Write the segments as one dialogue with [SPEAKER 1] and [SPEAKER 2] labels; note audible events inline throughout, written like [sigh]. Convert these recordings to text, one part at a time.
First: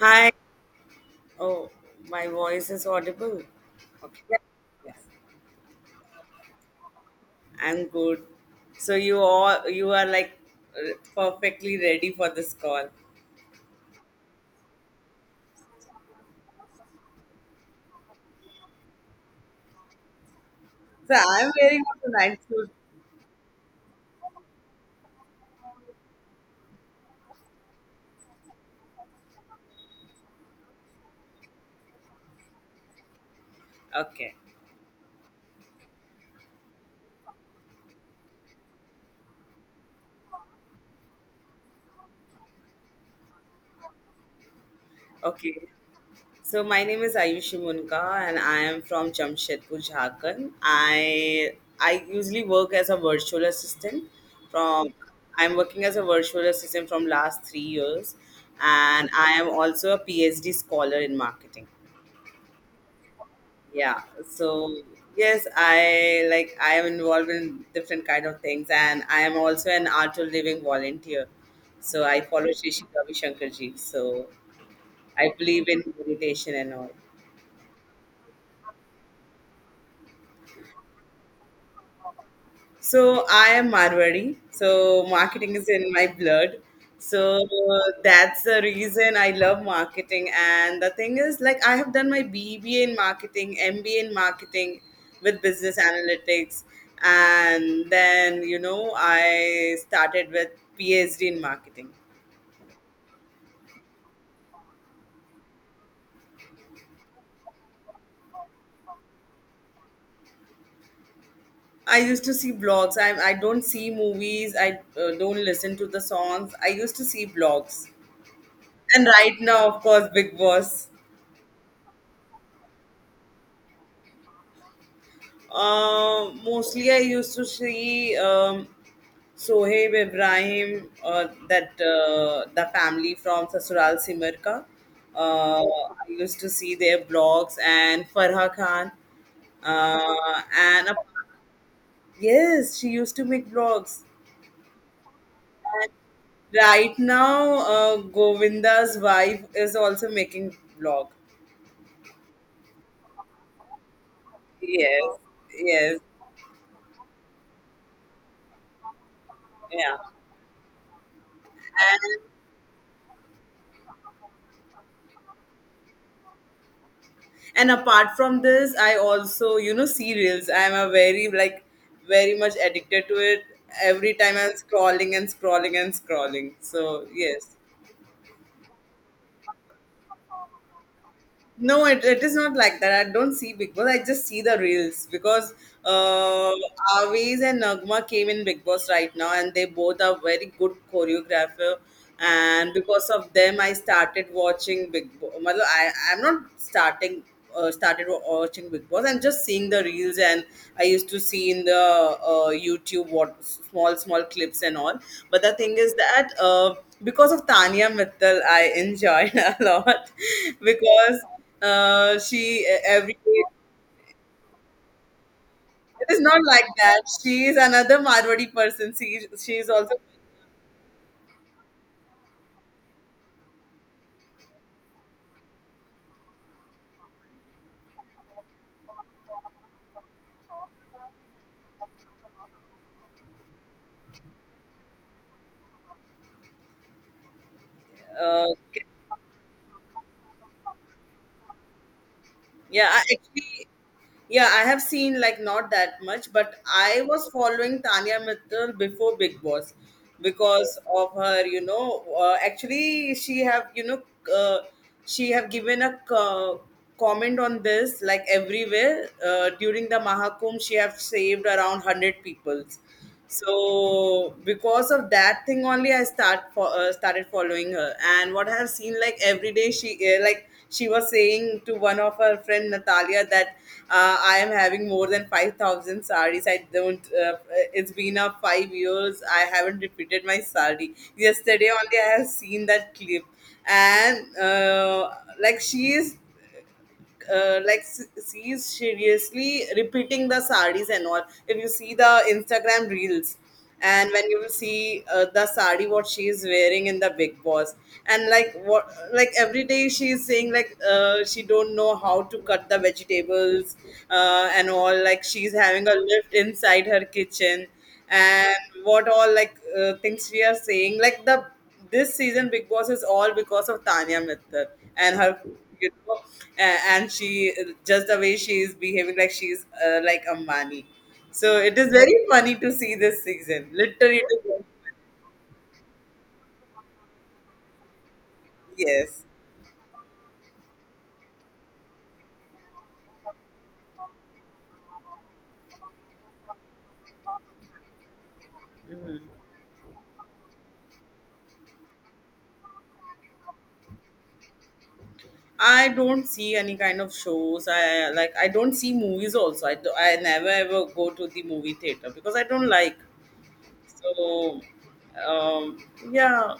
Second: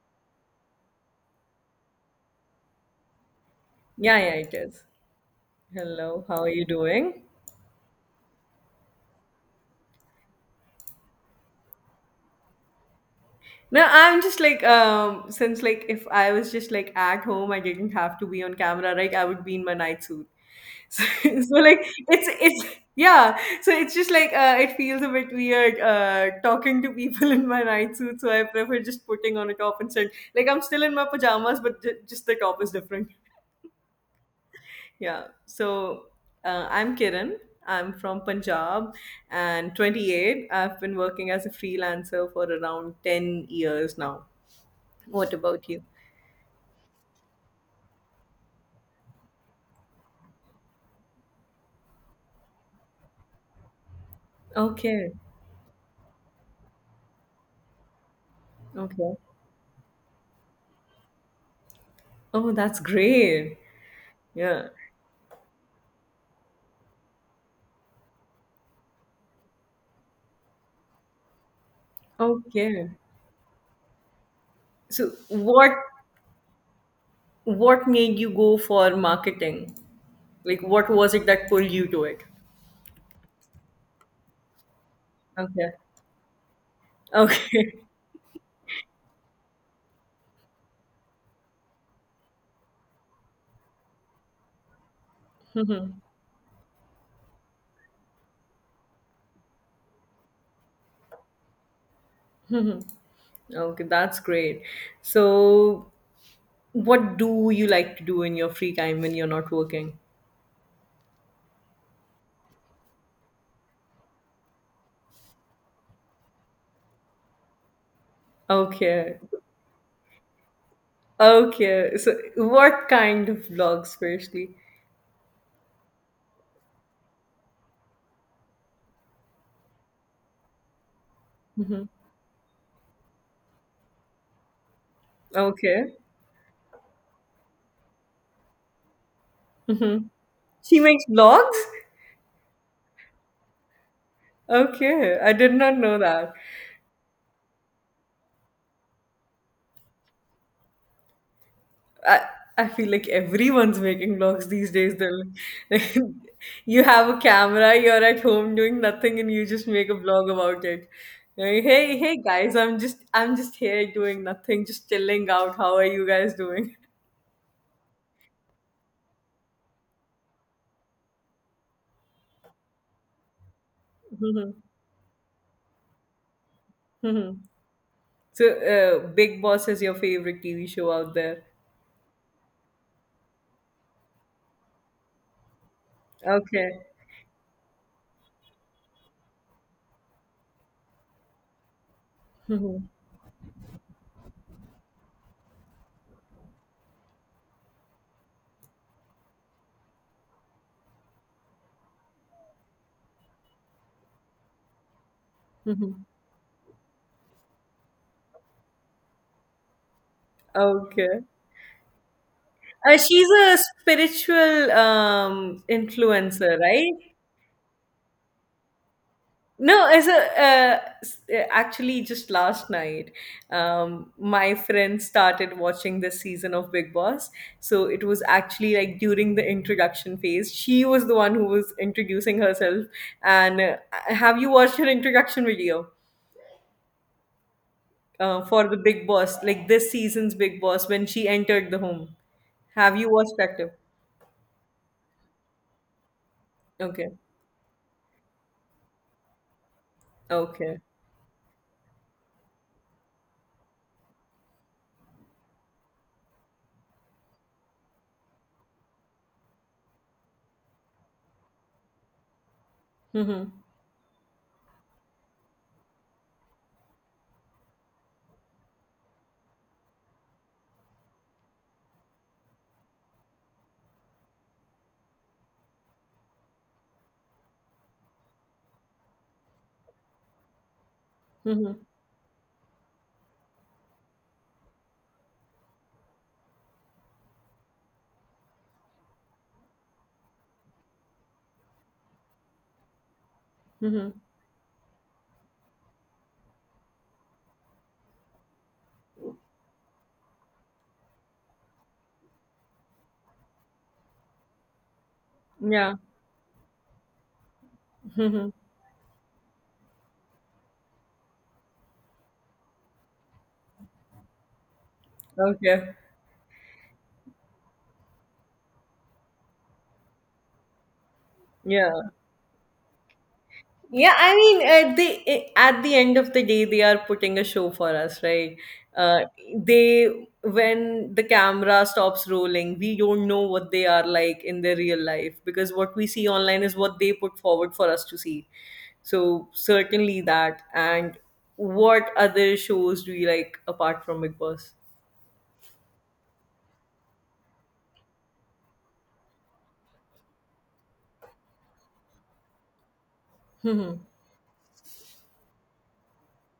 [SPEAKER 1] Hi. Oh, my voice is audible.
[SPEAKER 2] Yeah,
[SPEAKER 1] Okay.
[SPEAKER 2] yeah,
[SPEAKER 1] Yeah.
[SPEAKER 2] it is.
[SPEAKER 1] Yes.
[SPEAKER 2] Hello, how are you doing?
[SPEAKER 1] I'm good. So you are like perfectly ready for this call.
[SPEAKER 2] No, I'm just like since like if I was just like at home, I didn't have to be on camera, right? I would be in my night suit. [laughs] So,
[SPEAKER 1] So I'm
[SPEAKER 2] so like
[SPEAKER 1] wearing a
[SPEAKER 2] it's
[SPEAKER 1] nice suit.
[SPEAKER 2] it's yeah. So it's just like it feels a bit weird talking to people [laughs] in my night suit. So I prefer just putting on a top and saying like I'm still in my pajamas, but just the top is different.
[SPEAKER 1] Okay.
[SPEAKER 2] Yeah. So I'm Kiran. I'm from Punjab and 28. I've been working as a freelancer for around 10 years now. What
[SPEAKER 1] Okay.
[SPEAKER 2] about you?
[SPEAKER 1] So my name is Ayushi Munka and I am from Jamshedpur, Jharkhand. I usually work as a virtual assistant from
[SPEAKER 2] Okay.
[SPEAKER 1] I'm working as a virtual assistant from last 3 years and
[SPEAKER 2] Okay.
[SPEAKER 1] I am also a PhD scholar in marketing.
[SPEAKER 2] Oh, that's great.
[SPEAKER 1] Yeah.
[SPEAKER 2] Yeah.
[SPEAKER 1] So yes, I am involved in different kind of things and I am also an art to living volunteer. So I follow Shri Shri
[SPEAKER 2] Okay.
[SPEAKER 1] Ravi Shankar ji. So
[SPEAKER 2] So
[SPEAKER 1] I believe
[SPEAKER 2] what
[SPEAKER 1] in meditation and all.
[SPEAKER 2] what made you go for marketing? Like what was it that pulled you to it?
[SPEAKER 1] So I am Marwari. So marketing is
[SPEAKER 2] Okay.
[SPEAKER 1] in my blood. So
[SPEAKER 2] Okay. [laughs]
[SPEAKER 1] that's the reason I love marketing. And the thing is, like, I have done my BBA in marketing, MBA in marketing with business analytics. And then, I started with PhD in marketing.
[SPEAKER 2] Okay, that's great. So what do you like to do in your free time when you're not working?
[SPEAKER 1] I used to see blogs. I don't see movies. I don't listen to the songs. I used to see blogs. And
[SPEAKER 2] Okay.
[SPEAKER 1] right now, of course, Big Boss.
[SPEAKER 2] Okay. So what kind of vlogs firstly?
[SPEAKER 1] Mostly I used to see Sohaib Ibrahim, that
[SPEAKER 2] Mhm.
[SPEAKER 1] the family from Sasural Simarka.
[SPEAKER 2] Okay.
[SPEAKER 1] I used to see their blogs and Farha Khan.
[SPEAKER 2] Mhm.
[SPEAKER 1] Uh,
[SPEAKER 2] She
[SPEAKER 1] and a-
[SPEAKER 2] makes vlogs?
[SPEAKER 1] yes, she used to make blogs.
[SPEAKER 2] Okay. I did not know that.
[SPEAKER 1] Right now, Govinda's wife is also making blog.
[SPEAKER 2] I I feel like everyone's making vlogs these days.
[SPEAKER 1] Yes,
[SPEAKER 2] They're like,
[SPEAKER 1] yes,
[SPEAKER 2] [laughs] you have a camera, you're at home doing nothing and you just make a
[SPEAKER 1] yeah.
[SPEAKER 2] vlog about it. Like, hey, hey guys, I'm just here doing nothing, just chilling out. How are you guys doing? [laughs]
[SPEAKER 1] And apart from this, I also, serials. I'm a very like very much addicted to it. Every time I'm scrolling and scrolling and scrolling. So
[SPEAKER 2] Mhm.
[SPEAKER 1] yes.
[SPEAKER 2] So, Big Boss is your favorite TV show out there.
[SPEAKER 1] No, it is not like that. I don't see Big Boss. I just see the reels because uh,
[SPEAKER 2] Okay.
[SPEAKER 1] Aviz and Nagma came in Big Boss right now, and they both are very good choreographer. And
[SPEAKER 2] Mhm.
[SPEAKER 1] because of them, I started watching Big Boss. I I'm not starting started wa- watching Big Boss. I'm just seeing the reels, and I used to see in the YouTube what small small clips and all. But the thing is
[SPEAKER 2] Mhm.
[SPEAKER 1] that because of Tanya Mittal, I enjoyed [laughs] a lot because.
[SPEAKER 2] Okay.
[SPEAKER 1] She every
[SPEAKER 2] She's
[SPEAKER 1] day.
[SPEAKER 2] a spiritual
[SPEAKER 1] It is not
[SPEAKER 2] influencer,
[SPEAKER 1] like
[SPEAKER 2] right?
[SPEAKER 1] that. She is another Marwari person. She is
[SPEAKER 2] No,
[SPEAKER 1] also.
[SPEAKER 2] as a actually just last night, my friend started watching this season of Big Boss. So it was actually like during the introduction phase. She was the one who was introducing herself. And have you watched her introduction video
[SPEAKER 1] Uh,
[SPEAKER 2] for the Big Boss, like this season's Big Boss when she entered the home?
[SPEAKER 1] yeah,
[SPEAKER 2] Have
[SPEAKER 1] I
[SPEAKER 2] you watched that
[SPEAKER 1] actually,
[SPEAKER 2] clip?
[SPEAKER 1] yeah, I have seen like not that much, but I
[SPEAKER 2] Okay.
[SPEAKER 1] was following Tanya Mittal before Big Boss
[SPEAKER 2] Okay.
[SPEAKER 1] because of her. You know, actually, she have you know. Uh, she have given a comment on this like everywhere during the mahakumbh. She have saved around 100 people,
[SPEAKER 2] Mhm.
[SPEAKER 1] so because of that thing only I started following her. And what I have seen, like every day she was saying to one of her friend Natalia that I am having more than 5,000 saris. I don't it's been a 5 years. I haven't repeated my sari. Yesterday
[SPEAKER 2] Mhm.
[SPEAKER 1] only I have seen that clip. And like she's seriously repeating the saris and all. If you see the Instagram reels, and
[SPEAKER 2] Mhm.
[SPEAKER 1] when you will see the sari what she is wearing in the Big Boss, and like what like every day she is saying like she don't know how to cut the vegetables and all. Like she's having a
[SPEAKER 2] Yeah.
[SPEAKER 1] lift inside her kitchen
[SPEAKER 2] Mhm.
[SPEAKER 1] and what all like things we are saying, like the this season Big Boss is all because of Tanya Mittal and her, you
[SPEAKER 2] Okay.
[SPEAKER 1] know, a- and she, just the way she is behaving, like she's like Ambani. So it is
[SPEAKER 2] Yeah.
[SPEAKER 1] very funny to see this season.
[SPEAKER 2] Yeah,
[SPEAKER 1] Literally,
[SPEAKER 2] I mean, at the at the end of the day, they are putting a show for us, right? Uh,
[SPEAKER 1] yes.
[SPEAKER 2] they, when the camera stops rolling, we don't know what they are like in their real life, because what we see online is what they put forward for us to see. So certainly that. And what other shows do you like apart from Big Boss?
[SPEAKER 1] I don't see any kind of shows. I don't see movies also. I never ever go to the movie theater because I don't like.
[SPEAKER 2] Mhm.
[SPEAKER 1] So um, yeah.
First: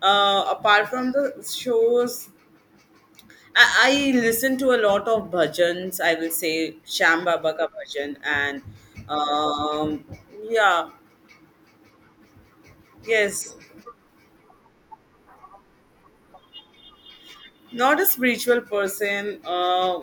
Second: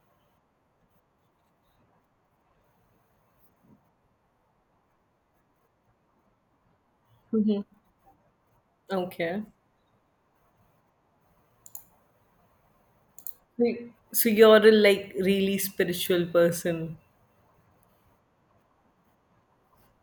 [SPEAKER 1] Apart from the shows, I listen to a lot of bhajans. I will say Sham Baba
[SPEAKER 2] Mhm.
[SPEAKER 1] ka bhajan and
[SPEAKER 2] Okay.
[SPEAKER 1] um, yeah, yes.
[SPEAKER 2] So you're a like really spiritual person.
[SPEAKER 1] Not a spiritual person.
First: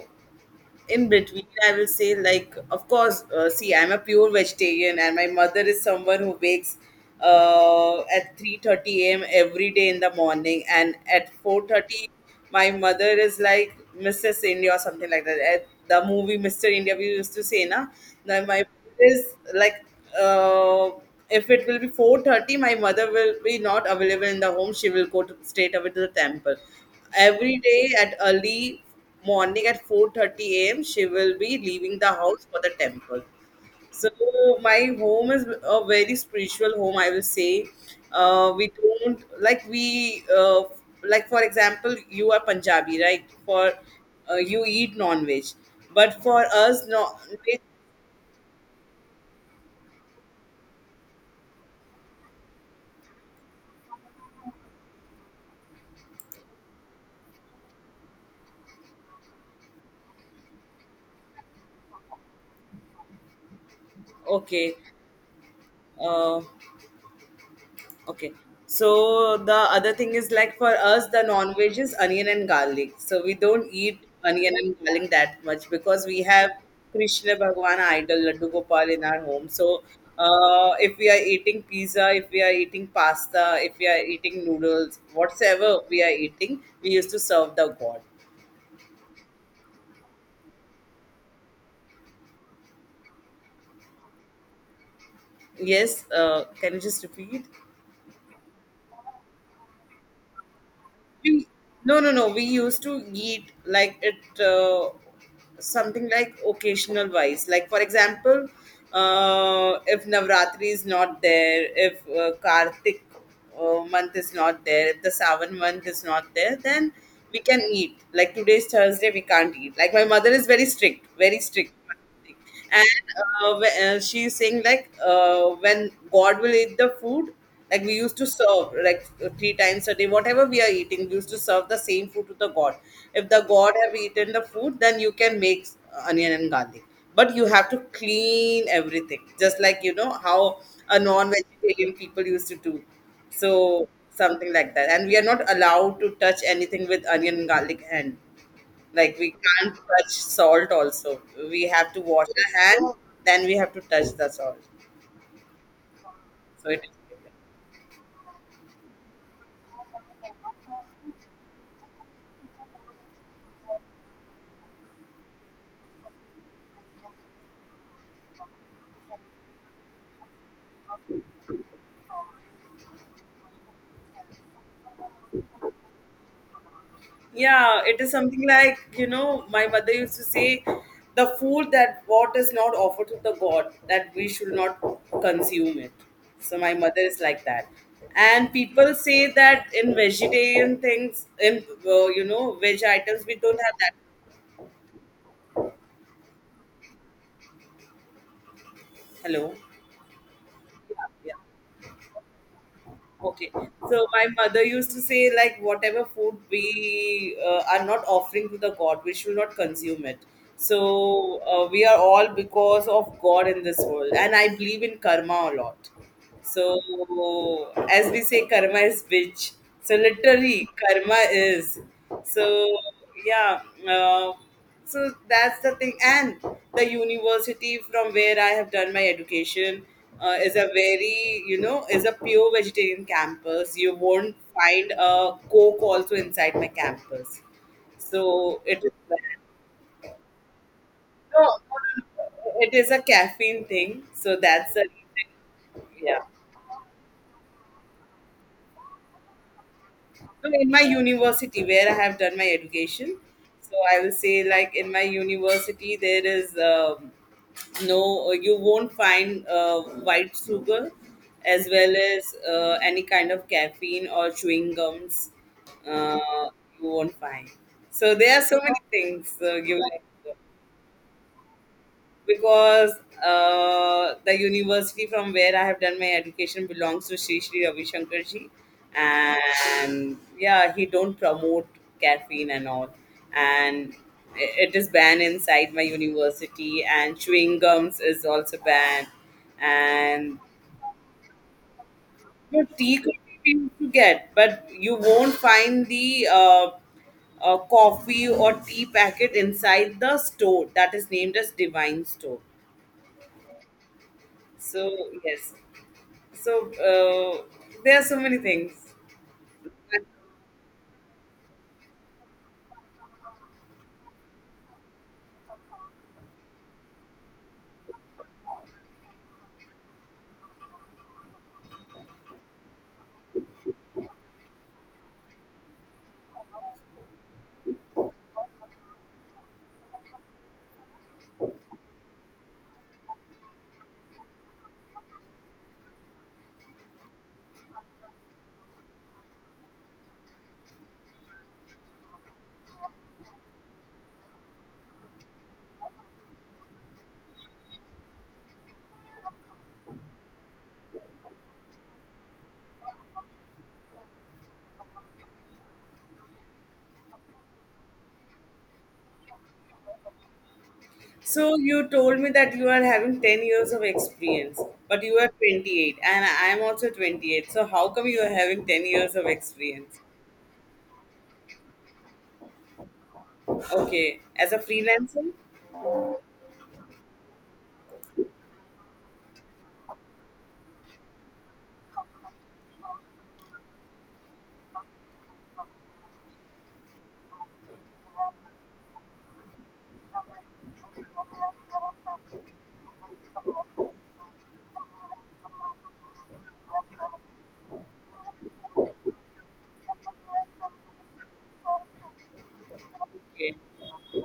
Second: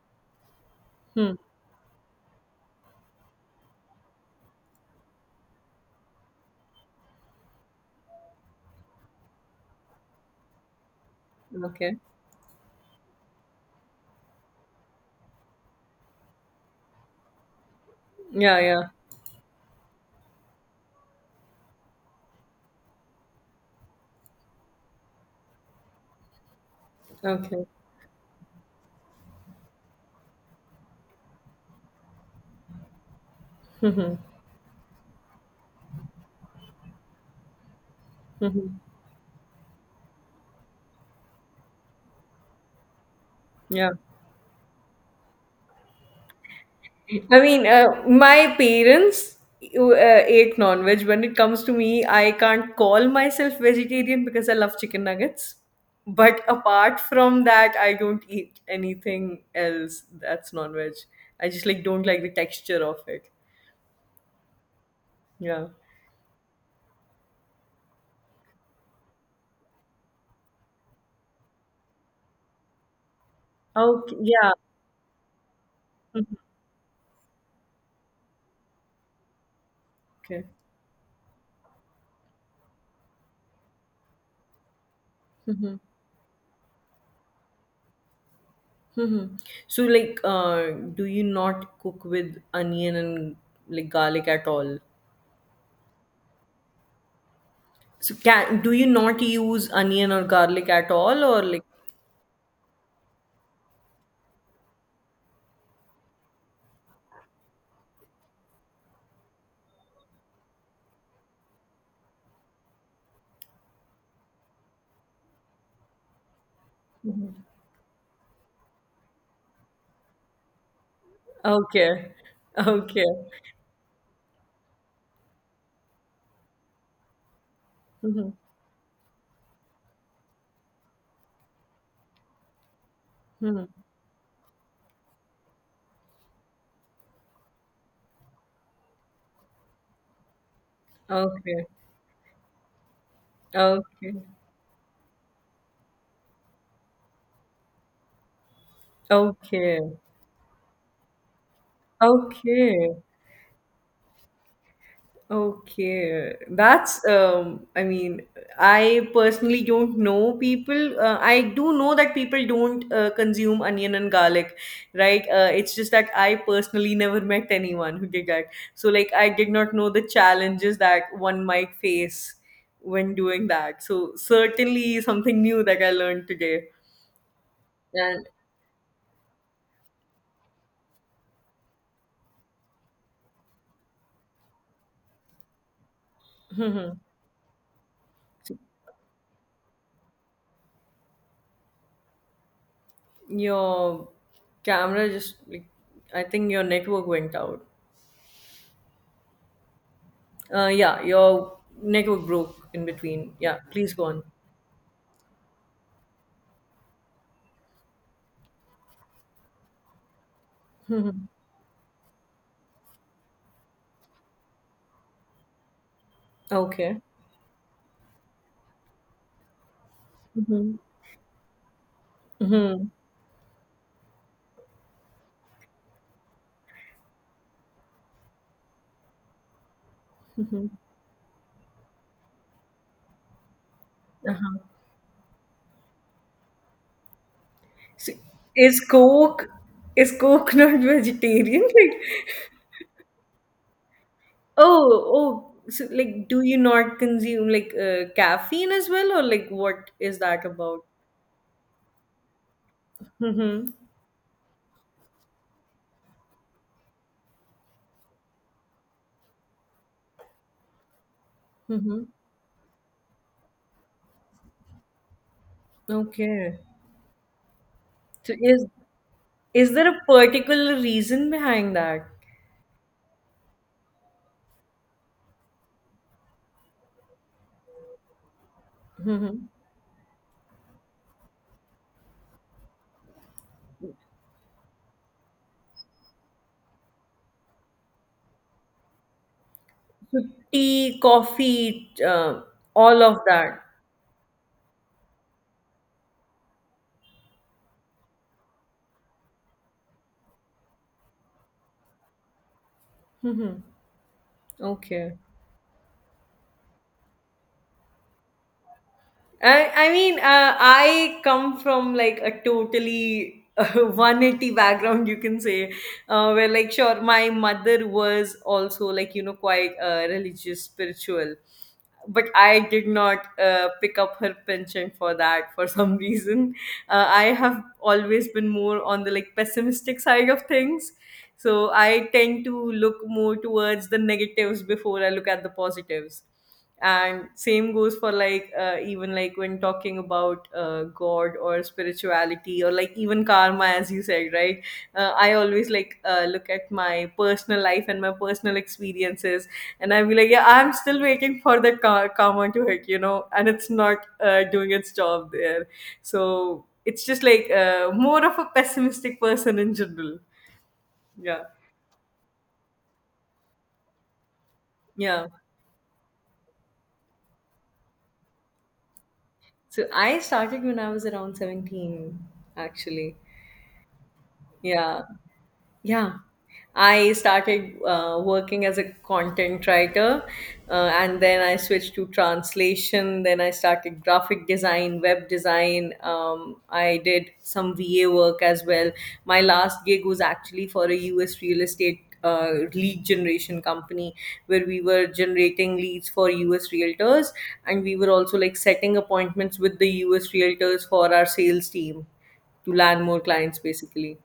[SPEAKER 1] In
[SPEAKER 2] Hmm.
[SPEAKER 1] between I will say, like, of course, see, I'm a pure vegetarian and my mother is someone who wakes at 3:30 a.m. every day in the morning and at
[SPEAKER 2] Okay.
[SPEAKER 1] 4:30. My mother is like Mrs India or something like that. At the movie Mr India, we used to say na. Now
[SPEAKER 2] Yeah,
[SPEAKER 1] my
[SPEAKER 2] yeah.
[SPEAKER 1] mother is like uh, if it will be 4:30, my mother will be not available in the home. She will go straight away to the temple every
[SPEAKER 2] Okay.
[SPEAKER 1] day at early morning at 4:30 a.m. She will be leaving the house for the temple. So my home is a very spiritual home, I will say. We
[SPEAKER 2] Hmm.
[SPEAKER 1] don't like we like, for example, you are Punjabi, right? For
[SPEAKER 2] Yeah.
[SPEAKER 1] you eat non-veg, but for us, no,
[SPEAKER 2] I mean, my parents ate non-veg. When it comes to me, I can't call myself vegetarian because I love chicken nuggets. But apart from that, I don't eat anything else that's non-veg. I just like don't like the texture of it.
[SPEAKER 1] okay.
[SPEAKER 2] Yeah.
[SPEAKER 1] Uh, Okay. So the other thing is like, for us, the non-veg is onion and garlic. So we don't eat
[SPEAKER 2] Okay. Yeah.
[SPEAKER 1] onion and garlic that much because we
[SPEAKER 2] Mhm.
[SPEAKER 1] have Krishna Bhagwan idol Laddu Gopal in our home. So if we are eating pizza, if we are eating pasta, if we are eating noodles,
[SPEAKER 2] Okay.
[SPEAKER 1] whatever we are eating, we used to serve the god.
[SPEAKER 2] Mm-hmm. So, like, do you not cook with onion and like garlic at all?
[SPEAKER 1] Yes. Can you just repeat?
[SPEAKER 2] So, can do you not use onion or garlic at all, or
[SPEAKER 1] We,
[SPEAKER 2] like,
[SPEAKER 1] no, no, no. We used to eat like it, something like occasional wise. Like, for example, if Navratri is not there, if Kartik month is not there, if the Savan month is not there, then we can eat. Like, today's Thursday, we can't eat. Like, my mother is very strict, very strict.
[SPEAKER 2] okay,
[SPEAKER 1] And
[SPEAKER 2] okay,
[SPEAKER 1] she's saying, like, when God will eat the food, like we used to
[SPEAKER 2] mm-hmm.
[SPEAKER 1] serve like three times a day, whatever we are eating, we used to serve the same food to the God. If the
[SPEAKER 2] Mm-hmm.
[SPEAKER 1] God have eaten the food, then you can make onion and garlic, but you have to clean everything, just like you know how a
[SPEAKER 2] Okay,
[SPEAKER 1] non-vegetarian people used to do. So
[SPEAKER 2] okay,
[SPEAKER 1] something like that, and we are not allowed to touch anything with onion and garlic hand. Like we can't
[SPEAKER 2] okay,
[SPEAKER 1] touch salt also. We have to wash the hand,
[SPEAKER 2] okay.
[SPEAKER 1] then we have to touch the salt.
[SPEAKER 2] Okay,
[SPEAKER 1] So it is.
[SPEAKER 2] that's I mean, I personally don't know people. I do know that people don't consume onion and garlic, right? It's just that I personally never met anyone who did that. So like I did not know the challenges that one might face when doing that. So certainly something new that I learned today.
[SPEAKER 1] Yeah, it is
[SPEAKER 2] And
[SPEAKER 1] something like, my mother used to say the food that what is not offered to the God, that we should not consume it. So my mother
[SPEAKER 2] [laughs]
[SPEAKER 1] is like that. And people say that in vegetarian things, in, veg items, we don't have that.
[SPEAKER 2] your camera just like I think your network went out.
[SPEAKER 1] Hello?
[SPEAKER 2] Yeah,
[SPEAKER 1] Yeah.
[SPEAKER 2] your network broke in between.
[SPEAKER 1] Okay.
[SPEAKER 2] Yeah, please go
[SPEAKER 1] So
[SPEAKER 2] on.
[SPEAKER 1] my
[SPEAKER 2] [laughs]
[SPEAKER 1] mother used to say, like, whatever food we are not offering to the God, we should not consume it.
[SPEAKER 2] Mhm.
[SPEAKER 1] So we are all because of God in this world, and I believe in karma a lot.
[SPEAKER 2] Okay.
[SPEAKER 1] So, as we say, karma is bitch. So
[SPEAKER 2] Hmm.
[SPEAKER 1] literally, karma is. So
[SPEAKER 2] Hmm.
[SPEAKER 1] yeah. Uh, so that's the thing. And the university from where I have done my education uh, is
[SPEAKER 2] Hmm.
[SPEAKER 1] a very you know is a pure vegetarian campus. You won't
[SPEAKER 2] Uh-huh.
[SPEAKER 1] find a coke also inside my campus.
[SPEAKER 2] So,
[SPEAKER 1] So
[SPEAKER 2] is
[SPEAKER 1] it is, like,
[SPEAKER 2] Coke is Coke [laughs] not
[SPEAKER 1] no, no,
[SPEAKER 2] vegetarian? Like,
[SPEAKER 1] no, no. It is a caffeine thing. So that's a
[SPEAKER 2] oh, oh. So,
[SPEAKER 1] yeah.
[SPEAKER 2] like, do you not consume like caffeine as well, or like, what is that
[SPEAKER 1] No, in my
[SPEAKER 2] about?
[SPEAKER 1] university where I have done my education,
[SPEAKER 2] Mm-hmm.
[SPEAKER 1] so I will say, like, in my university there is no, you won't find white sugar as well
[SPEAKER 2] Mm-hmm.
[SPEAKER 1] as any kind of caffeine or chewing gums uh,
[SPEAKER 2] Okay.
[SPEAKER 1] you won't find. So
[SPEAKER 2] So,
[SPEAKER 1] there are so many things,
[SPEAKER 2] is
[SPEAKER 1] you
[SPEAKER 2] there a particular reason behind that?
[SPEAKER 1] because the university from where I have done my education belongs to Sri Sri Ravi Shankar ji,
[SPEAKER 2] Mm-hmm.
[SPEAKER 1] and yeah, he don't promote caffeine and all, and it is banned inside my university, and chewing gums is also banned, and
[SPEAKER 2] Tea, coffee,
[SPEAKER 1] no tea
[SPEAKER 2] all
[SPEAKER 1] could
[SPEAKER 2] of
[SPEAKER 1] be
[SPEAKER 2] that.
[SPEAKER 1] used to get, but you won't find the coffee or tea packet inside the store that is named as Divine Store.
[SPEAKER 2] Mhm.
[SPEAKER 1] So
[SPEAKER 2] Okay.
[SPEAKER 1] yes. So there are so many things.
[SPEAKER 2] I mean, I come from like a totally [laughs] 180 background, you can say, where like, sure, my mother was also like, quite religious, spiritual. But I did not pick up her penchant for that for [laughs] some reason. I have always been more on the like pessimistic side of things. So I tend to look more towards the negatives before I look at the positives, and same goes for like even like when talking about god or spirituality or like even karma, as you said, right? I always like look at my personal life and my personal experiences, and I'll be like, yeah, I'm still waiting for the karma to hit, and it's not doing its job there. So it's just like more of a pessimistic person in general. Yeah.
[SPEAKER 1] So you told me that you are having 10 years of experience, but you
[SPEAKER 2] Yeah,
[SPEAKER 1] are 28 and I am also 28. So how come you are having 10 years of
[SPEAKER 2] so
[SPEAKER 1] experience?
[SPEAKER 2] I started when I was around 17 actually.
[SPEAKER 1] Okay, as a
[SPEAKER 2] Yeah.
[SPEAKER 1] freelancer?
[SPEAKER 2] Yeah, I started working as a content writer, and then I switched to translation. Then I started graphic design, web design. I did some VA work as well. My last gig was actually for a US real estate lead generation company where we were generating leads for US realtors, and we were also like setting appointments with the US realtors for our sales team to land more
[SPEAKER 1] Okay.
[SPEAKER 2] clients basically.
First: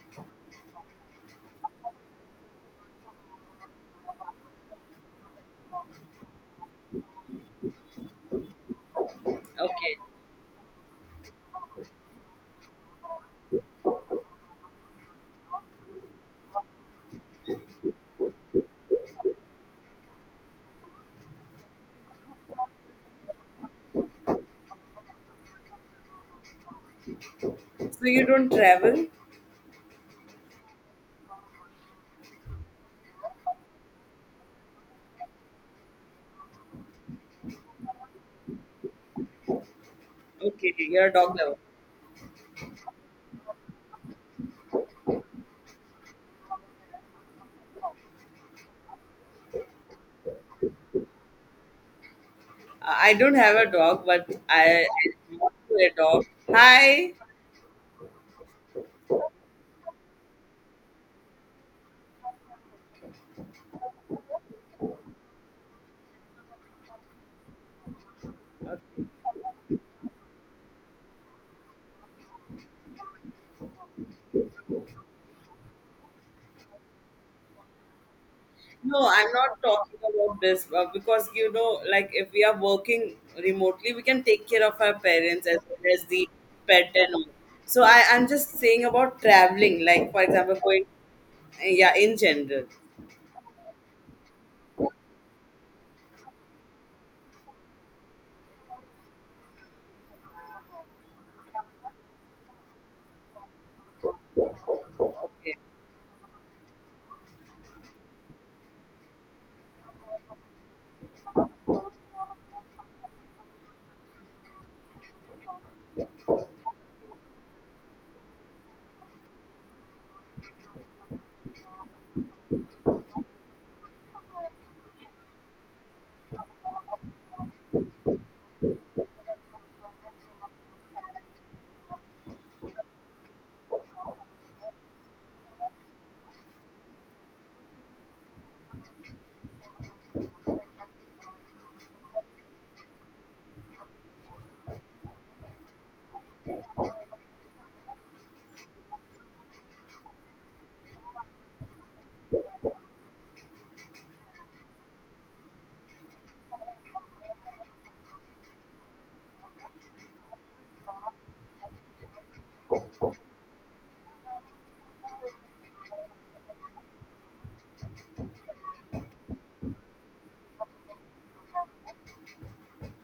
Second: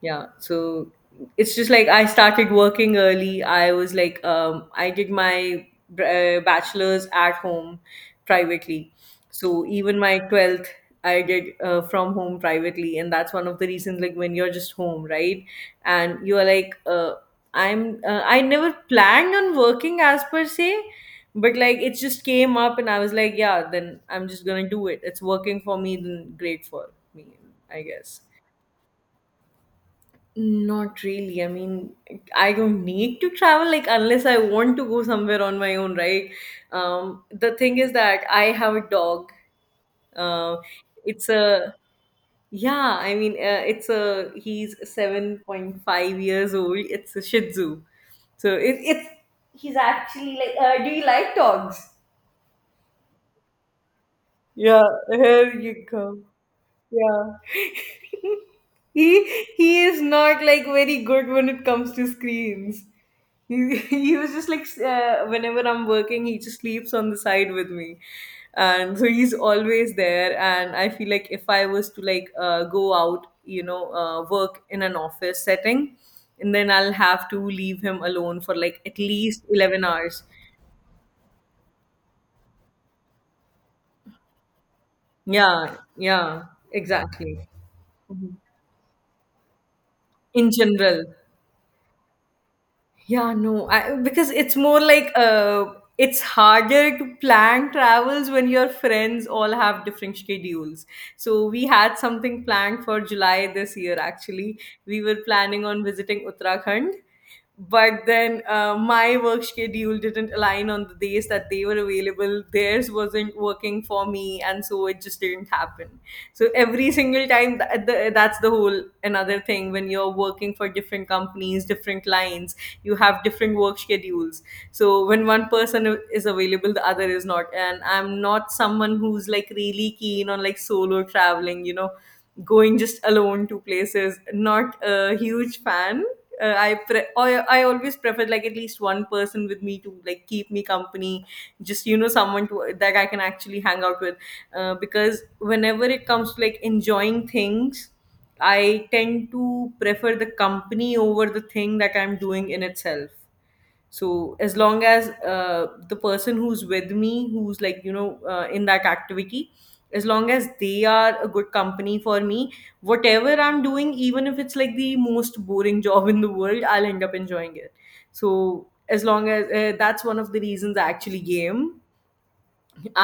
[SPEAKER 2] Yeah, so it's just like I started working early. I was like, I did my bachelor's at home privately, so
[SPEAKER 1] Okay.
[SPEAKER 2] even my 12th I did from home privately, and that's one of the reasons. Like, when you're just home, right? And you are like, I never planned on working as per se, but like it just came up and I was like, yeah, then I'm just gonna do it. It's working for me, then great for me, I
[SPEAKER 1] So
[SPEAKER 2] guess.
[SPEAKER 1] you don't travel?
[SPEAKER 2] Not really. I mean, I don't need to travel like unless I want to go somewhere on my own, right? The thing is that I have a dog. Uh,
[SPEAKER 1] Okay, you're a
[SPEAKER 2] it's
[SPEAKER 1] dog lover.
[SPEAKER 2] a yeah. I mean, it's a He's 7.5 years old. It's a Shih Tzu, so it, it's he's actually like. Do you like dogs?
[SPEAKER 1] I don't have a dog, but
[SPEAKER 2] Yeah,
[SPEAKER 1] I
[SPEAKER 2] here
[SPEAKER 1] want to
[SPEAKER 2] you
[SPEAKER 1] a
[SPEAKER 2] go.
[SPEAKER 1] dog. Hi.
[SPEAKER 2] Yeah. [laughs] He he is not like very good when it comes to screens. He, [laughs] he was just like whenever I'm working, he just sleeps on the side with me, and so he's always there. And I feel like if I was to like go out, work in an office setting, and then I'll have to leave him alone for like at
[SPEAKER 1] No, I'm
[SPEAKER 2] least
[SPEAKER 1] not
[SPEAKER 2] eleven
[SPEAKER 1] talking
[SPEAKER 2] hours.
[SPEAKER 1] about this because like, if we are working remotely, we can take care of our parents as
[SPEAKER 2] Yeah,
[SPEAKER 1] well as the
[SPEAKER 2] yeah,
[SPEAKER 1] pet and all.
[SPEAKER 2] exactly.
[SPEAKER 1] So I'm just saying about traveling, like, for
[SPEAKER 2] In
[SPEAKER 1] example, going,
[SPEAKER 2] general.
[SPEAKER 1] yeah, in general.
[SPEAKER 2] Yeah, no, I, because it's more like it's harder to plan travels when your friends all have different schedules. So we had something planned for July this year, actually. We were planning on visiting Uttarakhand, but then my work schedule didn't align on the days that they were available. Theirs was Wasn't working for me, and so it just didn't happen. So every single time that's the whole another thing. When you're working for different companies, different clients, you have different work schedules, so when one person is available, the other is not. And I'm not someone who's like really keen on like solo traveling, you know, going just alone to places. Not a huge fan. uh, I pre- I I always prefer like at least one person with me to like keep me company, just, you know, someone to that I can actually hang out with, because whenever it comes to like enjoying things, I tend to prefer the company over the thing that I'm doing in itself. So as long as the person who's with me, who's like, you know, in that activity, as long as they are a good company for me, whatever I'm doing, even if it's like the most boring [laughs] job in the world, I'll end up enjoying it. So as long as that's one of the reasons I actually game.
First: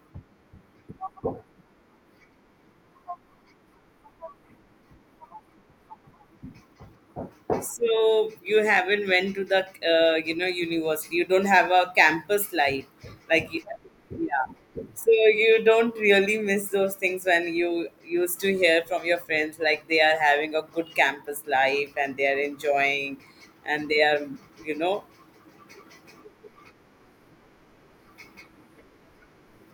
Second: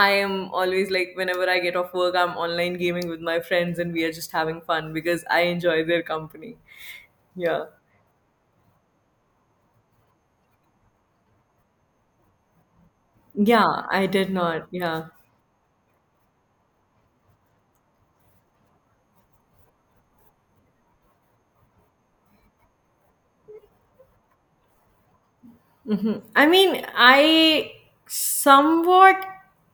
[SPEAKER 2] I am always like, whenever I get off work, I'm online gaming with my friends and we are just having fun because I enjoy their company. Yeah.
[SPEAKER 1] So you haven't went to the university. You don't have a campus life, like
[SPEAKER 2] Yeah, I did
[SPEAKER 1] yeah.
[SPEAKER 2] not, yeah.
[SPEAKER 1] So you don't really miss those things when you used to hear from your friends, like they are having a good campus life and they are enjoying, and they are you know
[SPEAKER 2] Hmm. I mean, I somewhat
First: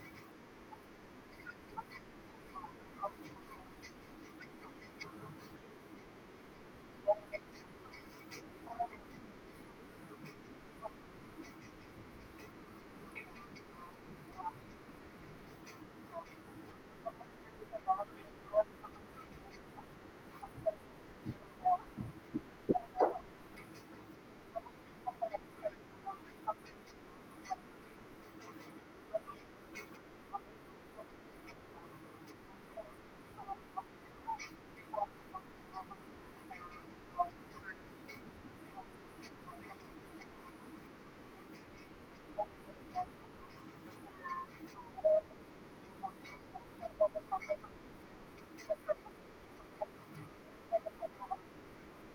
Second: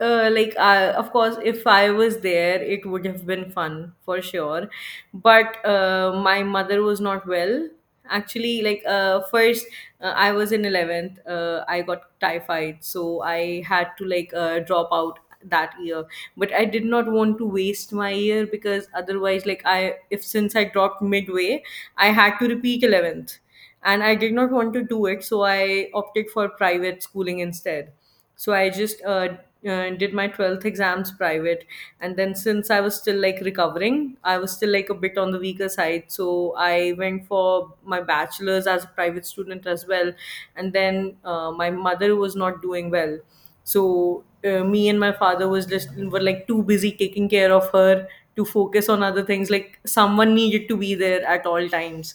[SPEAKER 2] like, of course, if I was there, it would have been fun for sure. But my mother was not well. Actually, first, I was in 11th, I got typhoid, so I had to drop out that year, but I did not want to waste my year. Because otherwise, like I if since I dropped midway, I had to repeat 11th, and I did not want to do it, so I opted for private schooling instead. So I just did my 12th exams private, and then since I was still like recovering, I was still like a bit on the weaker side, so I went for my bachelor's as a private student as well. And then my mother was not doing well, so me and my father was just were like too busy taking care of her to focus on other things. Like, someone needed to be there at all times.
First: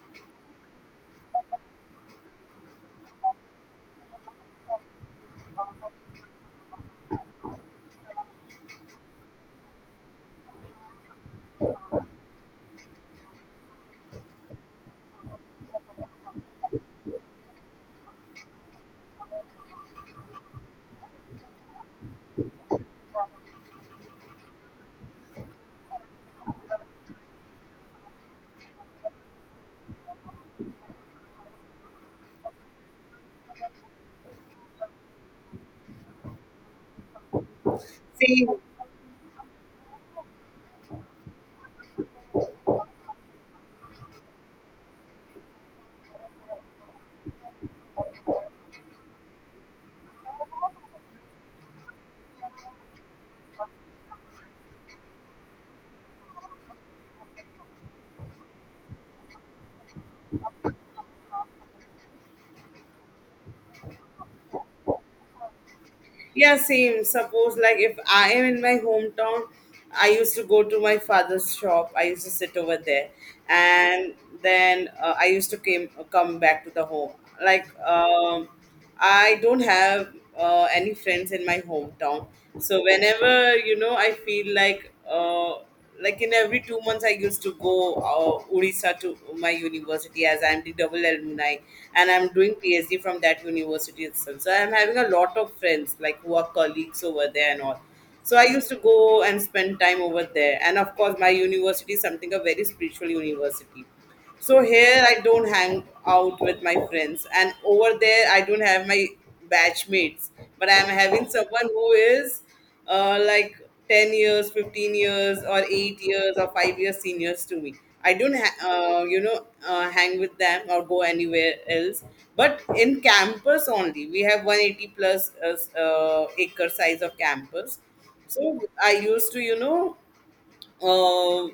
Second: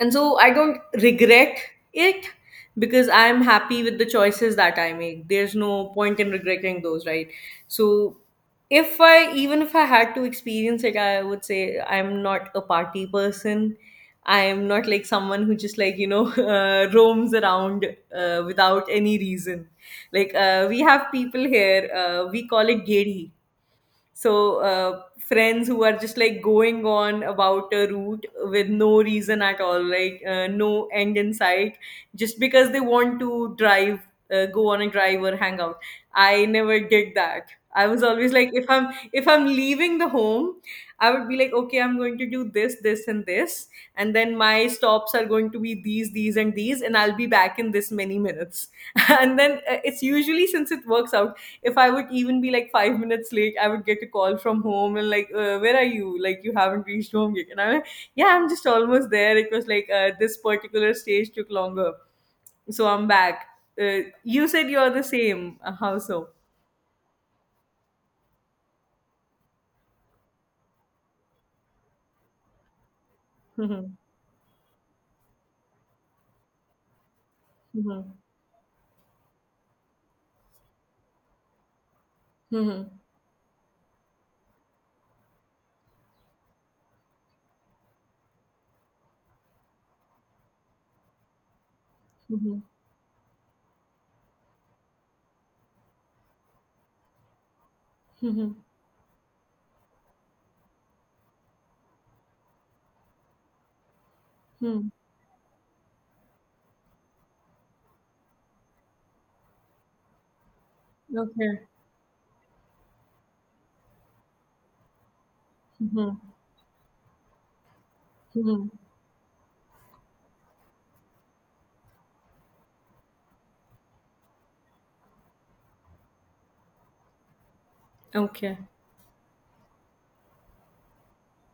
[SPEAKER 2] And so I don't regret it, because I'm happy with the choices that I make. There's no point in regretting those, right? So if I even if I had to experience it, I would say I'm not a party person. I am not like someone who just like you know [laughs] roams around without any reason. Like, we have people here, we call it gedi. So friends who are just like going on about a route with no reason at all, like, no end in sight, just because they want to drive, go on a drive or hang out. I never did that. I was always
[SPEAKER 1] seeing.
[SPEAKER 2] like, if I'm leaving the home, I would be like, okay, I'm going to do this, this, and this, and then my stops are going to be these, and these, and I'll be back in this many minutes. [laughs] And then it's usually, since it works out, if I would even be like 5 minutes late, I would get a call from home and like, where are you? Like, you haven't reached home yet. And I'm like, yeah, I'm just almost there. It was like this particular stage took longer, so I'm back. You said you're the same. How so?
[SPEAKER 1] Yeah, same. Suppose like if I am in my hometown, I used to go to my father's shop. I used to sit over there,
[SPEAKER 2] Hmm.
[SPEAKER 1] and then I used to came come back to the home. Like
[SPEAKER 2] Hmm.
[SPEAKER 1] um, I don't have any friends in my hometown,
[SPEAKER 2] Hmm.
[SPEAKER 1] so whenever you know I feel like in every 2 months I used to go Odisha to my university, as I'm the double alumni and I'm doing
[SPEAKER 2] Hmm.
[SPEAKER 1] PhD from that university itself, so I'm having a lot of friends like who are colleagues over there and all. So I
[SPEAKER 2] Hmm.
[SPEAKER 1] used to go and spend time over there, and of course my university is something a very spiritual university. So
[SPEAKER 2] Hmm.
[SPEAKER 1] here I don't hang out with my friends, and over there I don't have my batchmates, but I'm having
[SPEAKER 2] Okay.
[SPEAKER 1] someone who is like 10 years, 15 years, or 8
[SPEAKER 2] Hmm.
[SPEAKER 1] years, or 5 years seniors to me. I don't
[SPEAKER 2] Hmm.
[SPEAKER 1] you know hang with them or go anywhere else, but in campus only we have 180 plus acre size of campus. So
[SPEAKER 2] Okay.
[SPEAKER 1] I used to you know uh,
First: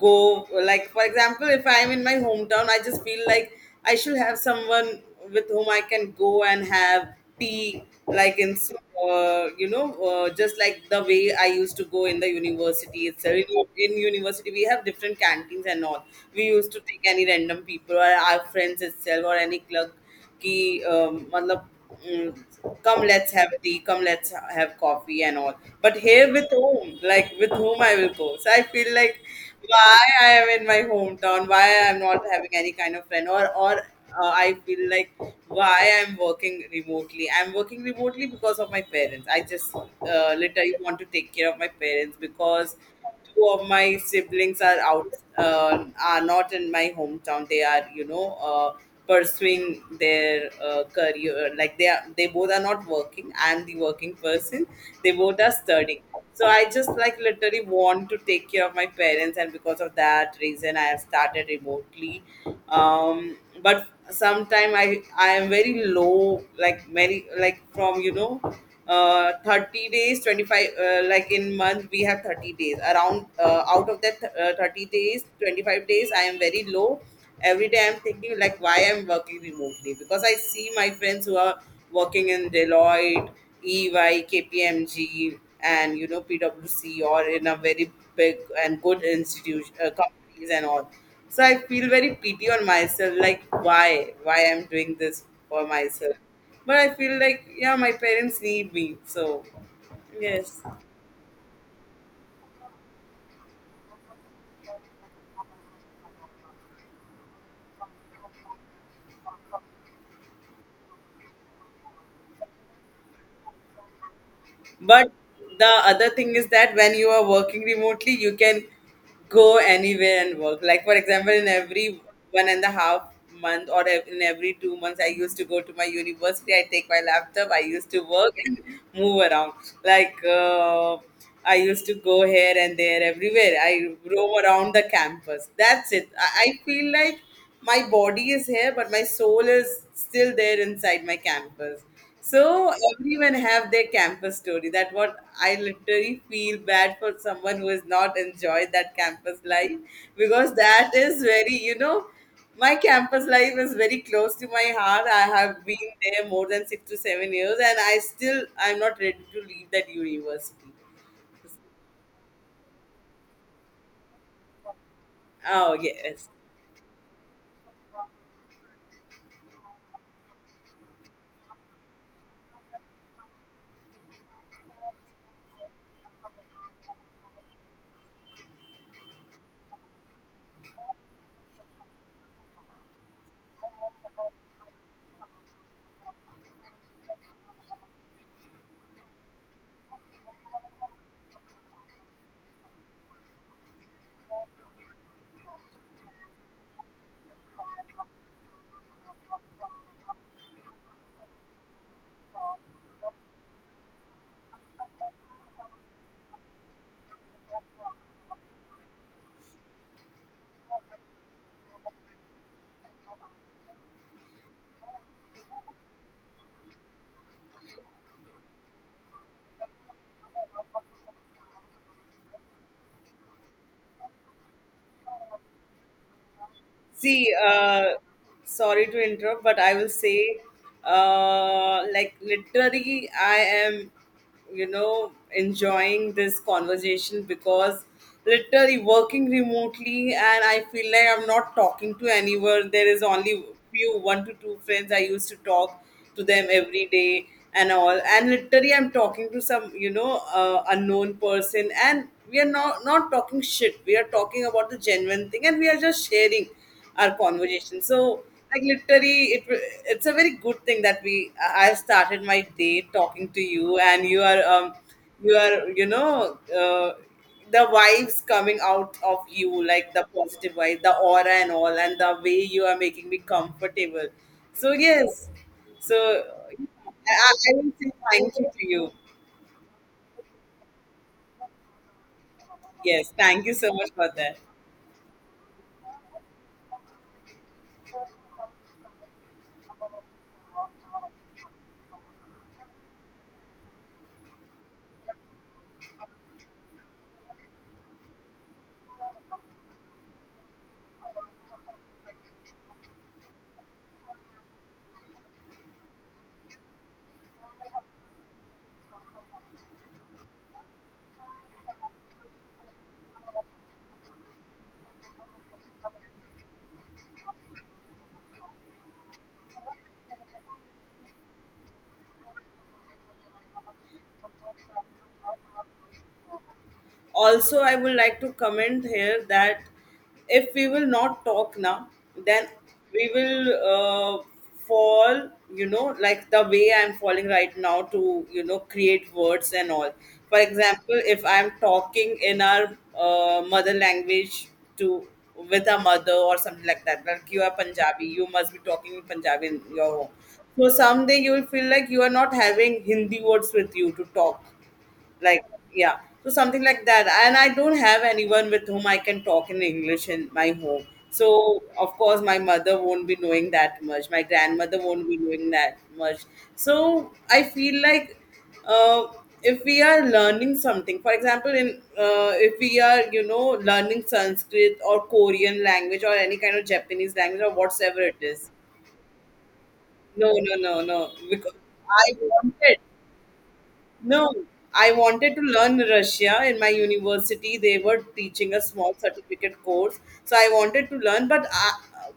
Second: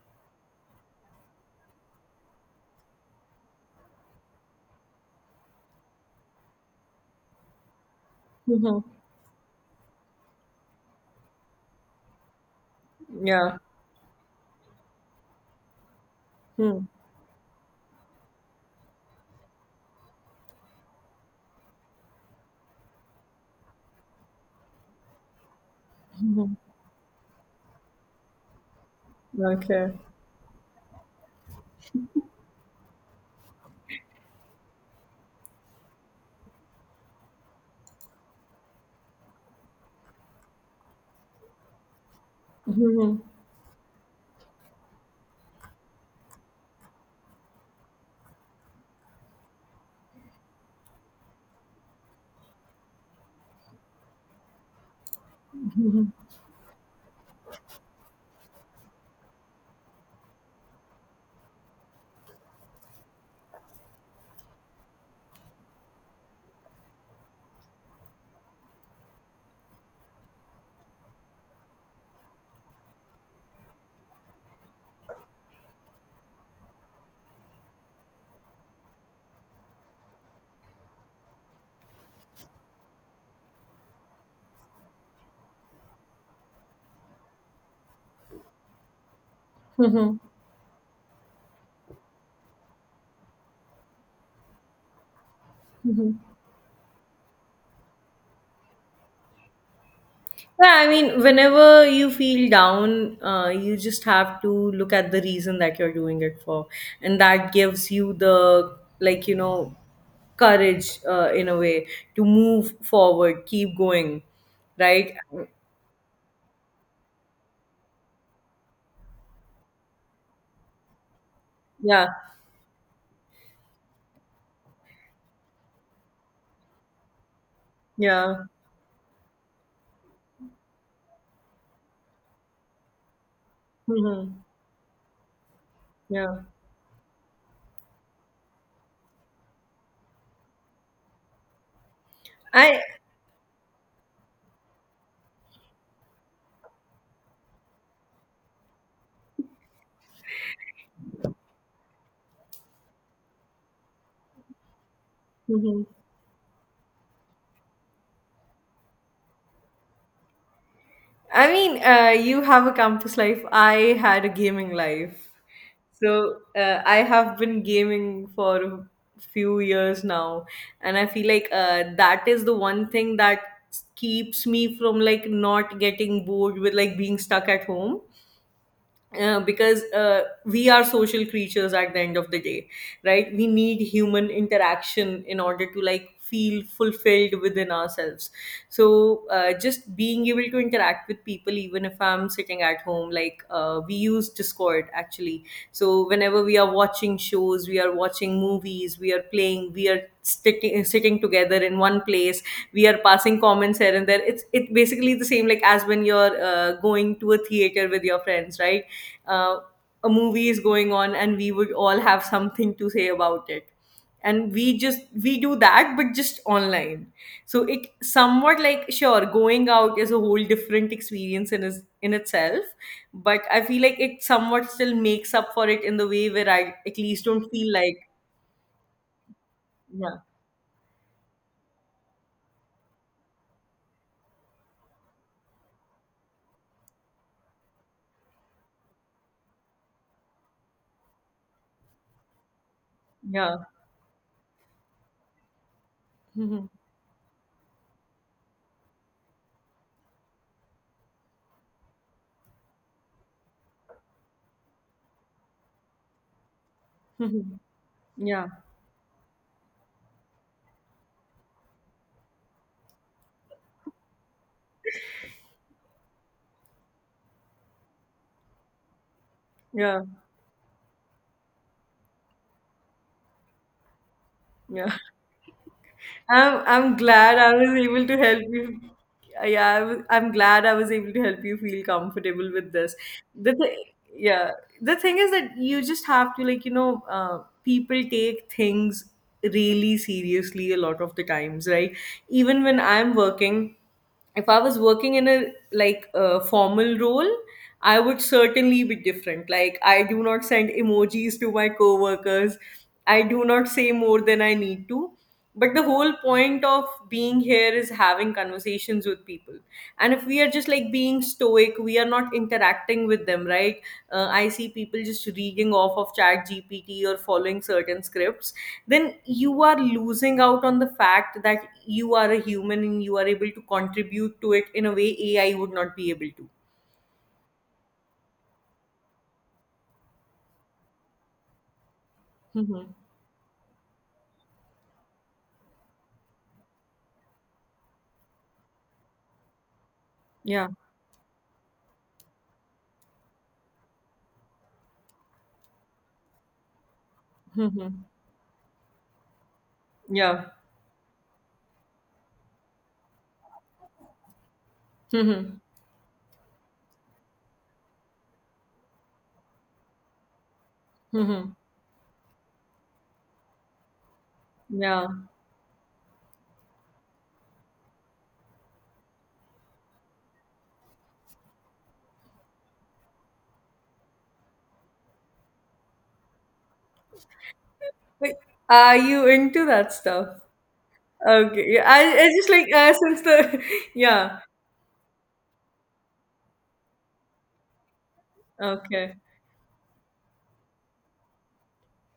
[SPEAKER 1] go, like for example if I'm in my hometown I just feel like I should have someone with whom I can go and have tea, like in
[SPEAKER 2] Hmm.
[SPEAKER 1] just like the way I used to go in the university itself.
[SPEAKER 2] Yeah.
[SPEAKER 1] In university we have different canteens and all, we used to
[SPEAKER 2] Hmm.
[SPEAKER 1] take any random people or our friends itself or any clerk कि अ, मतलब mm, come let's have tea, come let's have coffee and all. But here,
[SPEAKER 2] Hmm.
[SPEAKER 1] with whom, like with whom I will go? So I feel like, why
[SPEAKER 2] Okay.
[SPEAKER 1] I am in my hometown, why I am not having any kind of friend or, I feel like why I'm working remotely. I'm working remotely because of my parents. I just literally want to take care of my parents, because two of my siblings are out, uh, are not in my hometown. They are you know pursuing their career, like they both are not working, I'm the working person, they both are studying. So I just like literally want to take care of my parents, and because of that reason I have started remotely. um, but sometime I am very low, like many like from you know 30 days, 25 like in month we have 30 days around, out of that 30 days, 25 days I am very low. Every day I'm thinking like why I'm working remotely, because I see my friends who are working in Deloitte, EY, KPMG, and you know PwC, or in a very big and good institution,
[SPEAKER 2] Hmm.
[SPEAKER 1] companies and all. So I feel very pity on myself, like why I'm doing this for myself, but I feel like yeah, my parents need me, so yes.
[SPEAKER 2] Yeah, I mean, whenever you feel down, you just have to look at the reason that you're doing it for, and that gives you the like you know courage in a way to move forward, keep going,
[SPEAKER 1] But
[SPEAKER 2] right?
[SPEAKER 1] the other thing is that when you are working remotely, you can go anywhere and work. Like for example, in every
[SPEAKER 2] Yeah,
[SPEAKER 1] 1.5 month, in every 2 months, I used to go to my university. I take my laptop, I used to work
[SPEAKER 2] yeah,
[SPEAKER 1] and move around. Like I used to go here and there, everywhere. I
[SPEAKER 2] hmm,
[SPEAKER 1] roam around the campus. That's it. I,
[SPEAKER 2] yeah.
[SPEAKER 1] I feel like my body is here, but my soul is still there inside my campus. So
[SPEAKER 2] I.
[SPEAKER 1] everyone have their campus story. That what I literally feel bad for someone who has not enjoyed that campus life, because that is very you know, my campus life is very close to my heart. I have
[SPEAKER 2] Mhm.
[SPEAKER 1] been there more than 6 to 7 years, and I still I'm not ready to leave that university.
[SPEAKER 2] I mean, you have a campus life. I had a gaming life.
[SPEAKER 1] Oh yes.
[SPEAKER 2] So I have been gaming for a few years now, and I feel like that is the one thing that keeps me from like not getting bored with like being stuck at home, because we are social creatures at the end of the day, right? We need human interaction in order to like feel fulfilled within ourselves. So just being able to interact with people, even if I'm sitting at home, like, we use Discord actually. So whenever we are watching shows, we are watching movies, we are playing, we are sticking sitting together in one place, we are passing comments here and there. It's, it basically the same like as when you're going to a theater with your friends, right? uh, a movie is going on and we would all have something to say about it, and we do that, but just online. So it somewhat like, sure, going out is a whole different experience in is in itself, but I feel like it somewhat still makes up for it in the way where I at least
[SPEAKER 1] See,
[SPEAKER 2] don't feel like.
[SPEAKER 1] sorry to interrupt, but I will
[SPEAKER 2] Yeah,
[SPEAKER 1] say, like literally, I am, you know, enjoying this conversation, because literally working remotely, and I feel like I'm not talking to anyone. There is only
[SPEAKER 2] yeah.
[SPEAKER 1] few one to two friends I used to talk to
[SPEAKER 2] [laughs]
[SPEAKER 1] them
[SPEAKER 2] Mhm.
[SPEAKER 1] every day and all, and literally I'm talking to some, you know, unknown person, and we are not talking shit. We are talking about the genuine thing, and we are just sharing our
[SPEAKER 2] Mhm.
[SPEAKER 1] conversation. So,
[SPEAKER 2] Yeah,
[SPEAKER 1] like literally, it's a very good thing that we I have started my day talking to you, and you are you know the vibes coming out of you, like
[SPEAKER 2] yeah,
[SPEAKER 1] the positive vibe, the aura and all, and the way you are making me comfortable. So
[SPEAKER 2] yeah.
[SPEAKER 1] yes, so
[SPEAKER 2] I'm
[SPEAKER 1] I, I
[SPEAKER 2] glad I
[SPEAKER 1] I
[SPEAKER 2] was
[SPEAKER 1] will say
[SPEAKER 2] able to
[SPEAKER 1] thank
[SPEAKER 2] help
[SPEAKER 1] you to
[SPEAKER 2] you.
[SPEAKER 1] you.
[SPEAKER 2] Yeah, I was, I'm glad I was able to help you feel comfortable with this.
[SPEAKER 1] Yes, thank
[SPEAKER 2] The
[SPEAKER 1] you so
[SPEAKER 2] th-
[SPEAKER 1] much for that.
[SPEAKER 2] yeah, the thing is that you just have to like you know, people take things really seriously a lot of the times, right? Even when I'm working, if I was working in a, like a formal role, I would certainly be different. Like, I do not send emojis to my coworkers. I do not say more than I need to. But the whole point of being here is having conversations with people, and if we are just like being stoic, we are not interacting with them, right? I see people just reading off of chat gpt or following certain scripts, then you are losing out on the fact that you are a human, and you are able to contribute to it in a way AI would not be able to.
[SPEAKER 1] Also I would like to comment here that if we will not talk now, then
[SPEAKER 2] Hmm,
[SPEAKER 1] we will fall, you know, like the way I'm falling right now to you know create words and all. For
[SPEAKER 2] yeah.
[SPEAKER 1] example, if I'm talking in our mother language to with a mother or something like that, like you are
[SPEAKER 2] Hmm,
[SPEAKER 1] Punjabi, you must be talking in Punjabi in your home,
[SPEAKER 2] yeah.
[SPEAKER 1] so someday you will feel like you are not having Hindi words with you to talk, like
[SPEAKER 2] Hmm.
[SPEAKER 1] yeah, so something like that. And I don't have anyone with whom I can talk in English in my home,
[SPEAKER 2] Hmm.
[SPEAKER 1] so of course my mother won't be knowing that much, my grandmother
[SPEAKER 2] Yeah.
[SPEAKER 1] won't be knowing that much. So I feel like uh, if we are learning something, for example, in if we are you know learning Sanskrit or Korean language or any kind of Japanese language or whatever it
[SPEAKER 2] Wait,
[SPEAKER 1] is.
[SPEAKER 2] are you into that
[SPEAKER 1] No,
[SPEAKER 2] stuff?
[SPEAKER 1] no, no, no, because
[SPEAKER 2] Okay, yeah,
[SPEAKER 1] I
[SPEAKER 2] I just
[SPEAKER 1] want
[SPEAKER 2] like
[SPEAKER 1] it.
[SPEAKER 2] since the [laughs]
[SPEAKER 1] No,
[SPEAKER 2] yeah.
[SPEAKER 1] I wanted to learn Russia in my university. They were teaching a small
[SPEAKER 2] Okay.
[SPEAKER 1] certificate course, so I wanted to learn.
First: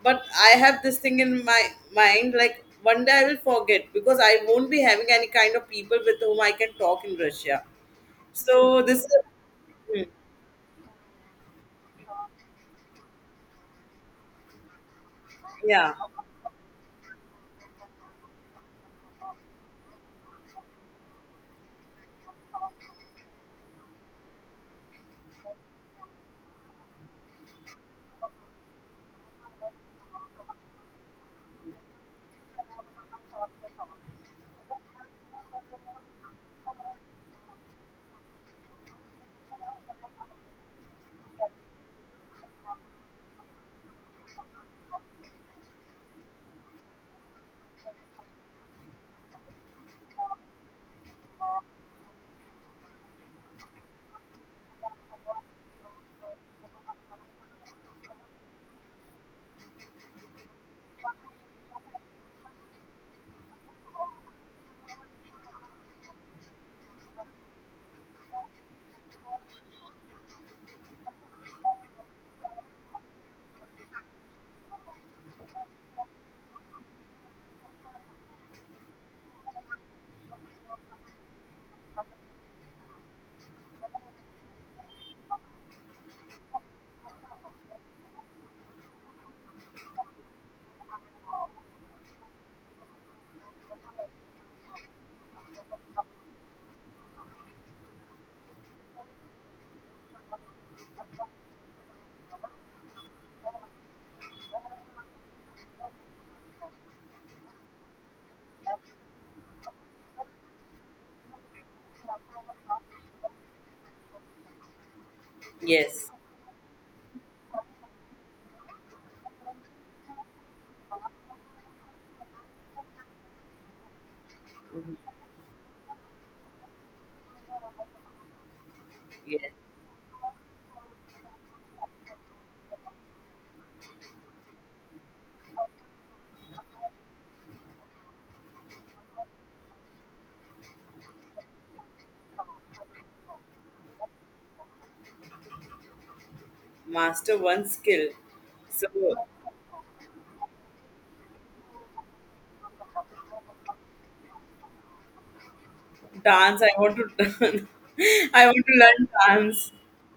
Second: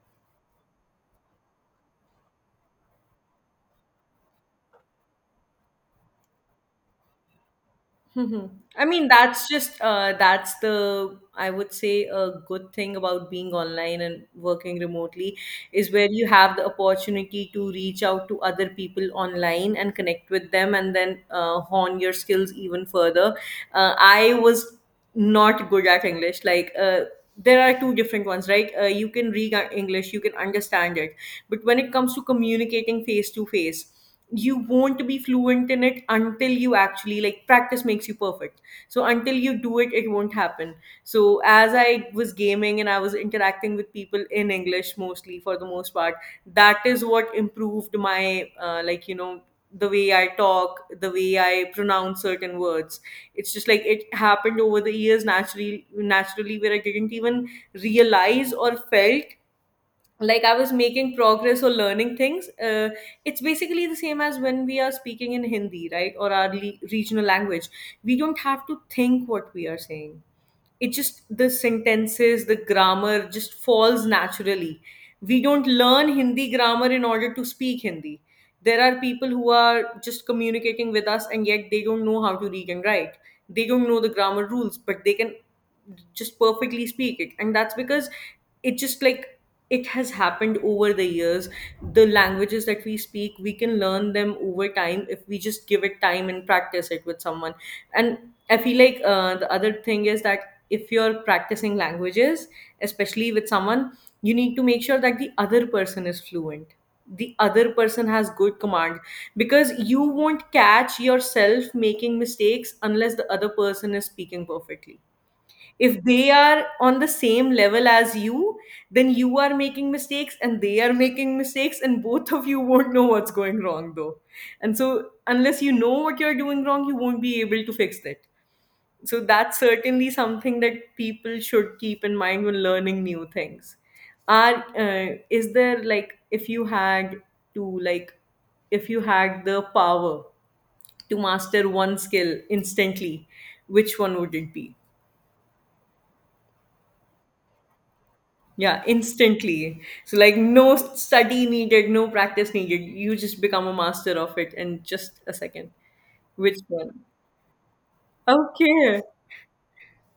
[SPEAKER 1] But I have this thing in my mind, like one day I will forget because I won't be having any kind of people with whom I can talk in Russia.
[SPEAKER 2] [laughs] Mhm.
[SPEAKER 1] So
[SPEAKER 2] I
[SPEAKER 1] this.
[SPEAKER 2] mean, that's just
[SPEAKER 1] Hmm.
[SPEAKER 2] that's the, I would say, a good thing about being online and working remotely, is
[SPEAKER 1] Yeah.
[SPEAKER 2] where you have the opportunity to reach out to other people online and connect with them and then hone your skills even further. I was not good at English. Like, there are two different ones, right? You can read English, you can understand it, but when it comes to communicating face to face, you won't be fluent in it until you actually, like, practice makes you perfect. So until you do it, it won't happen. So as I was gaming and I was interacting with people in English mostly for the most part, that is what improved my like you know, the way I talk, the way I pronounce certain words. It's just like, it happened over the years naturally, naturally, where I didn't even realize or felt like I was making progress or learning things. It's basically the same as when we are speaking in Hindi, right, or our regional language. We don't have to think what we are saying, it just, the sentences, the grammar just falls naturally. We don't learn Hindi grammar in order to speak Hindi. There are people who are just communicating with us, and yet they don't know how to read and write. They don't know the grammar rules, but they can just perfectly speak it. And that's because it just like, it has happened over the years. The languages that we speak, we can learn them over time if we just give it time and practice it with someone. And I feel like the other thing is that if you're practicing languages, especially with someone, you need to make sure that the other person is fluent, the other person has good command, because you won't catch yourself making mistakes unless the other person is speaking perfectly. If
[SPEAKER 1] Yes.
[SPEAKER 2] they are on the same level as you, then you are making mistakes and they are making mistakes, and both of you won't know what's going wrong though. And
[SPEAKER 1] Mhm.
[SPEAKER 2] so, unless you know what you're doing wrong, you won't be able to fix it. So,
[SPEAKER 1] Yes.
[SPEAKER 2] that's certainly something that people should keep in mind when learning new things. Are is there like, if you had to like, if you had the power to master one skill instantly, which one would it be?
[SPEAKER 1] Master one skill.
[SPEAKER 2] Yeah,
[SPEAKER 1] So
[SPEAKER 2] instantly. So like, no study needed, no practice needed. You just become a master of it in just a second. Which
[SPEAKER 1] dance, I want
[SPEAKER 2] one?
[SPEAKER 1] to [laughs] I want to
[SPEAKER 2] Okay.
[SPEAKER 1] learn dance.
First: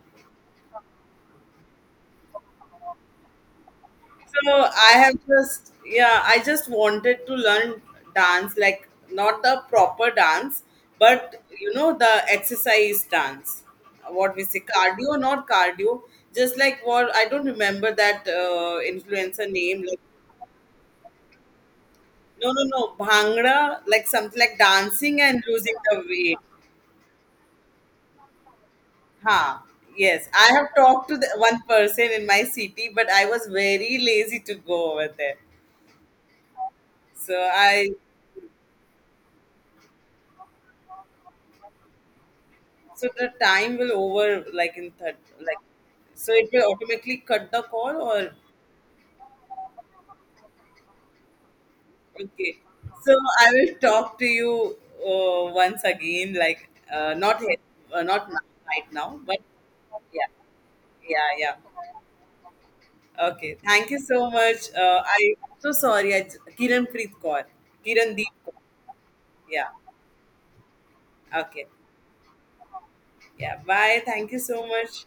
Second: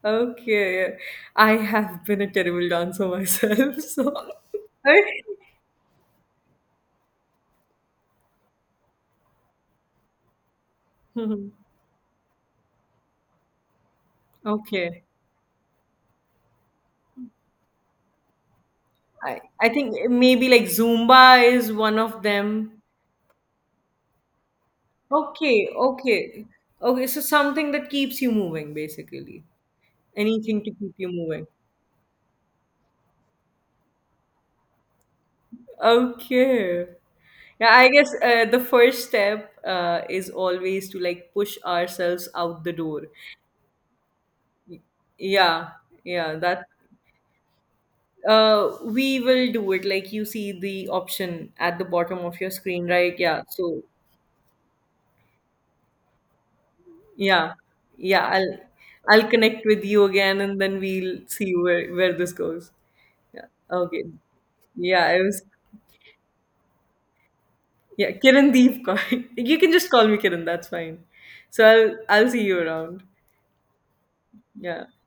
[SPEAKER 2] Okay. I have been a terrible dancer myself, [laughs] so.
[SPEAKER 1] So I have just, yeah, I just wanted to learn dance, like not the proper dance, but
[SPEAKER 2] Mhm.
[SPEAKER 1] you know, the exercise dance. What we say,
[SPEAKER 2] Okay.
[SPEAKER 1] cardio, not cardio. Just like, what, I don't remember that
[SPEAKER 2] I,
[SPEAKER 1] influencer
[SPEAKER 2] I
[SPEAKER 1] name.
[SPEAKER 2] think
[SPEAKER 1] Like
[SPEAKER 2] maybe like Zumba is one of
[SPEAKER 1] no, no, no,
[SPEAKER 2] them.
[SPEAKER 1] bhangra, like something like dancing and
[SPEAKER 2] Okay,
[SPEAKER 1] losing the weight.
[SPEAKER 2] okay. Okay, so something that keeps you moving basically.
[SPEAKER 1] Ha. Yes, I
[SPEAKER 2] Anything to
[SPEAKER 1] have
[SPEAKER 2] keep
[SPEAKER 1] talked
[SPEAKER 2] you
[SPEAKER 1] to the
[SPEAKER 2] moving.
[SPEAKER 1] one person in my city, but I was very lazy to go over there.
[SPEAKER 2] Okay.
[SPEAKER 1] So
[SPEAKER 2] Yeah, I
[SPEAKER 1] I
[SPEAKER 2] guess the first step is always to like push ourselves out the door.
[SPEAKER 1] So the time will over, like in third, like
[SPEAKER 2] Yeah,
[SPEAKER 1] so
[SPEAKER 2] yeah,
[SPEAKER 1] it
[SPEAKER 2] that
[SPEAKER 1] will automatically cut the call or
[SPEAKER 2] we will do it. Like you see the option at the bottom of your
[SPEAKER 1] okay.
[SPEAKER 2] screen,
[SPEAKER 1] So
[SPEAKER 2] right? Yeah.
[SPEAKER 1] I will
[SPEAKER 2] So
[SPEAKER 1] talk to you once again, like
[SPEAKER 2] yeah, yeah,
[SPEAKER 1] not right now,
[SPEAKER 2] I'll
[SPEAKER 1] but
[SPEAKER 2] connect with you
[SPEAKER 1] yeah
[SPEAKER 2] again, and then we'll
[SPEAKER 1] yeah
[SPEAKER 2] see
[SPEAKER 1] yeah,
[SPEAKER 2] where this goes.
[SPEAKER 1] okay, thank you
[SPEAKER 2] Okay.
[SPEAKER 1] so much,
[SPEAKER 2] Yeah, I
[SPEAKER 1] I
[SPEAKER 2] was,
[SPEAKER 1] am so sorry,
[SPEAKER 2] yeah,
[SPEAKER 1] Kiran Deep
[SPEAKER 2] Kiran
[SPEAKER 1] Kaur.
[SPEAKER 2] Deep. [laughs] You
[SPEAKER 1] Yeah,
[SPEAKER 2] can just call me Kiran. That's fine. So
[SPEAKER 1] okay,
[SPEAKER 2] I'll see you around.
[SPEAKER 1] yeah, bye, thank you so
[SPEAKER 2] Yeah.
[SPEAKER 1] much.